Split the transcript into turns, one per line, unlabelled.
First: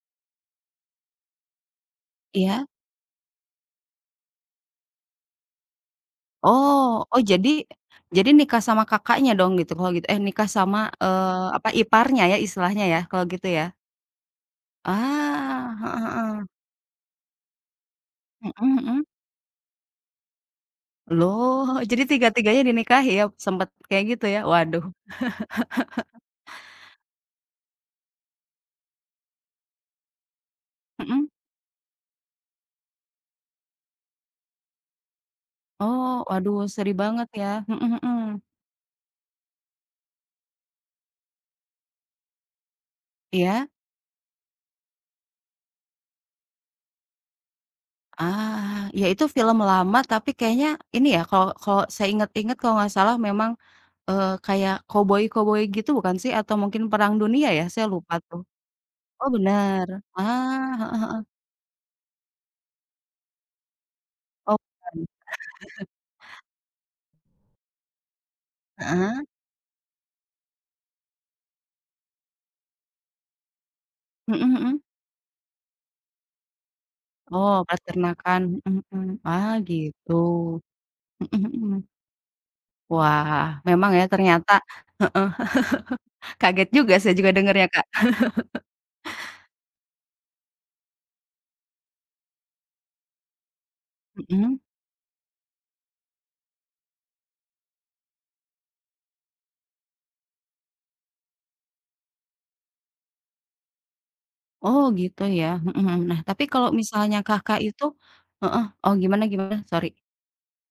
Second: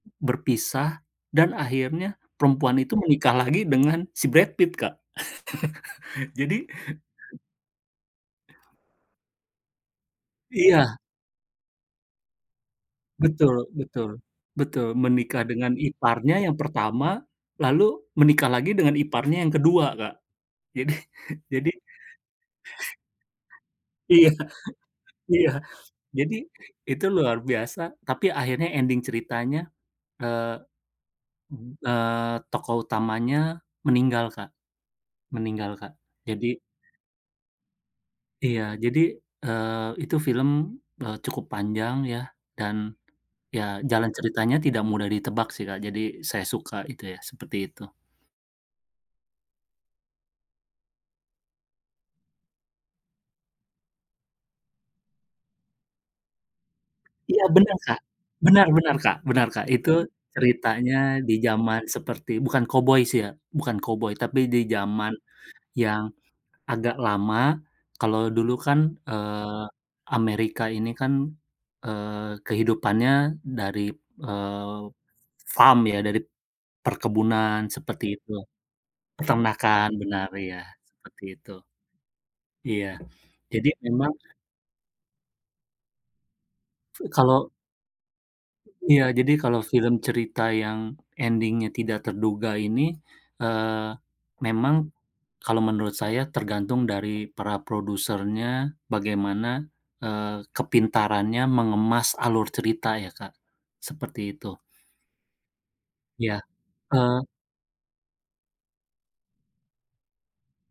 Berpisah, dan akhirnya
Iya.
perempuan itu menikah lagi dengan si Brad Pitt Kak, jadi
Oh oh jadi jadi nikah sama Kakaknya dong gitu kalau gitu eh, nikah sama,
Iya.
eee, apa, iparnya ya istilahnya ya kalau gitu
Betul
ya.
betul, betul menikah dengan
Ah, heeh
iparnya
heeh.
yang pertama, lalu menikah
Mhm
lagi dengan
mhm.
iparnya yang kedua Kak, jadi,
Loh
jadi
jadi tiga-tiganya dinikahi ya sempet kayak gitu
Iya,
ya waduh.
iya. Jadi itu luar biasa tapi akhirnya ending ceritanya, eee
Mhm.
mhm, eee, tokoh utamanya meninggal Kak meninggal Kak,
Oh,
jadi
waduh sedih banget ya, mhm mhm.
Iya jadi, eee, itu film, eee, cukup panjang ya dan, ya
Iya.
jalan ceritanya tidak mudah ditebak sih Kak, jadi saya suka itu ya seperti itu.
Ah, iya itu film lama tapi kayaknya ini ya kalau kalau saya inget-inget kalau enggak salah memang, eee, kayak koboi-koboi gitu bukan sih? Atau mungkin perang
Iya
dunia ya?
benar
Saya
Kak,
lupa tuh.
benar benar Kak
Oh
benar Kak,
benar?
itu
Ah, heeh
ceritanya
heeh.
di zaman seperti bukan koboi sih ya, bukan koboi tapi
Oh
di
baik.
zaman yang agak lama kalau dulu kan,
Heeh.
eee, Amerika ini kan, eee, kehidupannya dari,
Mhm
eee,
mhm.
farm ya dari
Oh
perkebunan seperti itu,
peternakan, mhm mhm. Ah,
peternakan
gitu,
benar iya seperti
mhm
itu.
mhm.
Iya
Wah,
jadi
memang ya
memang.
ternyata, heeh, kaget juga saya juga
Kalau.
dengernya Kak.
Iya jadi kalau film cerita yang ending-nya tidak terduga ini, eee,
Mhm.
memang kalau menurut saya tergantung dari para produsernya bagaimana, eee, kepintarannya mengemas alur cerita ya Kak, seperti itu.
Oh gitu ya, mhm mhm. Nah
Iya,
tapi kalau misalnya
eee
Kakak itu heeh, oh gimana gimana? Sorry.